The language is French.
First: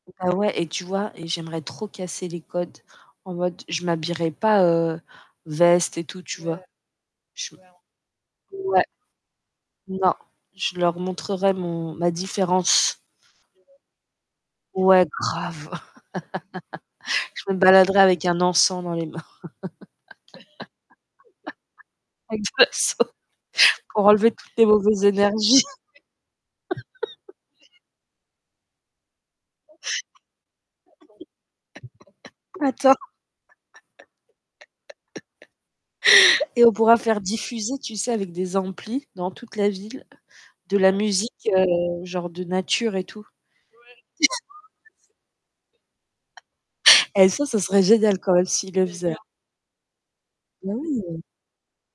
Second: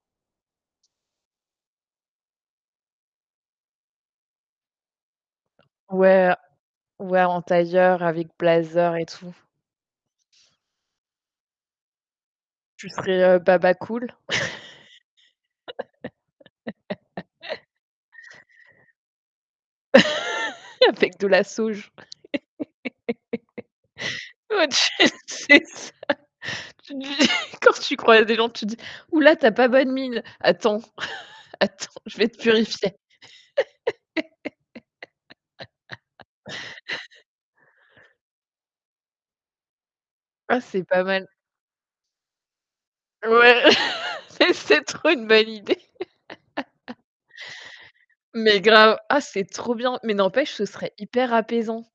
Heu, ouais. Et tu vois et j'aimerais trop casser les codes, en mode, je m'habillerai pas, heu, veste et tout, Ouais, tu vois? heu, ouais en Je tailleur avec Ouais. blazer et tout. Non, je leur montrerai mon ma Tu différence. serais, heu, baba cool? Ouais, grave. Je me baladerais avec un encens dans les mains. Avec de la sauge. Avec de la sauge. Pour enlever toutes les On mauvaises dirait énergies. c'est ça. Tu dis quand tu croise des gens, tu dis: «Ouh là tu as pas bonne mine, attends, attends, je vais te purifier». Attends. Et on pourra faire diffuser, tu sais, avec des amplis, dans toute la ville, Oh de c'est la pas mal. musique, heu genre de nature et tout. Ouais, mais c'est trop une bonne idée! Et ça, ce serait génial quand même Mais s'ils le grave! faisaient, hein. Ah c'est trop bien! Mais n'empêche, ce Mais serait oui. hyper apaisant.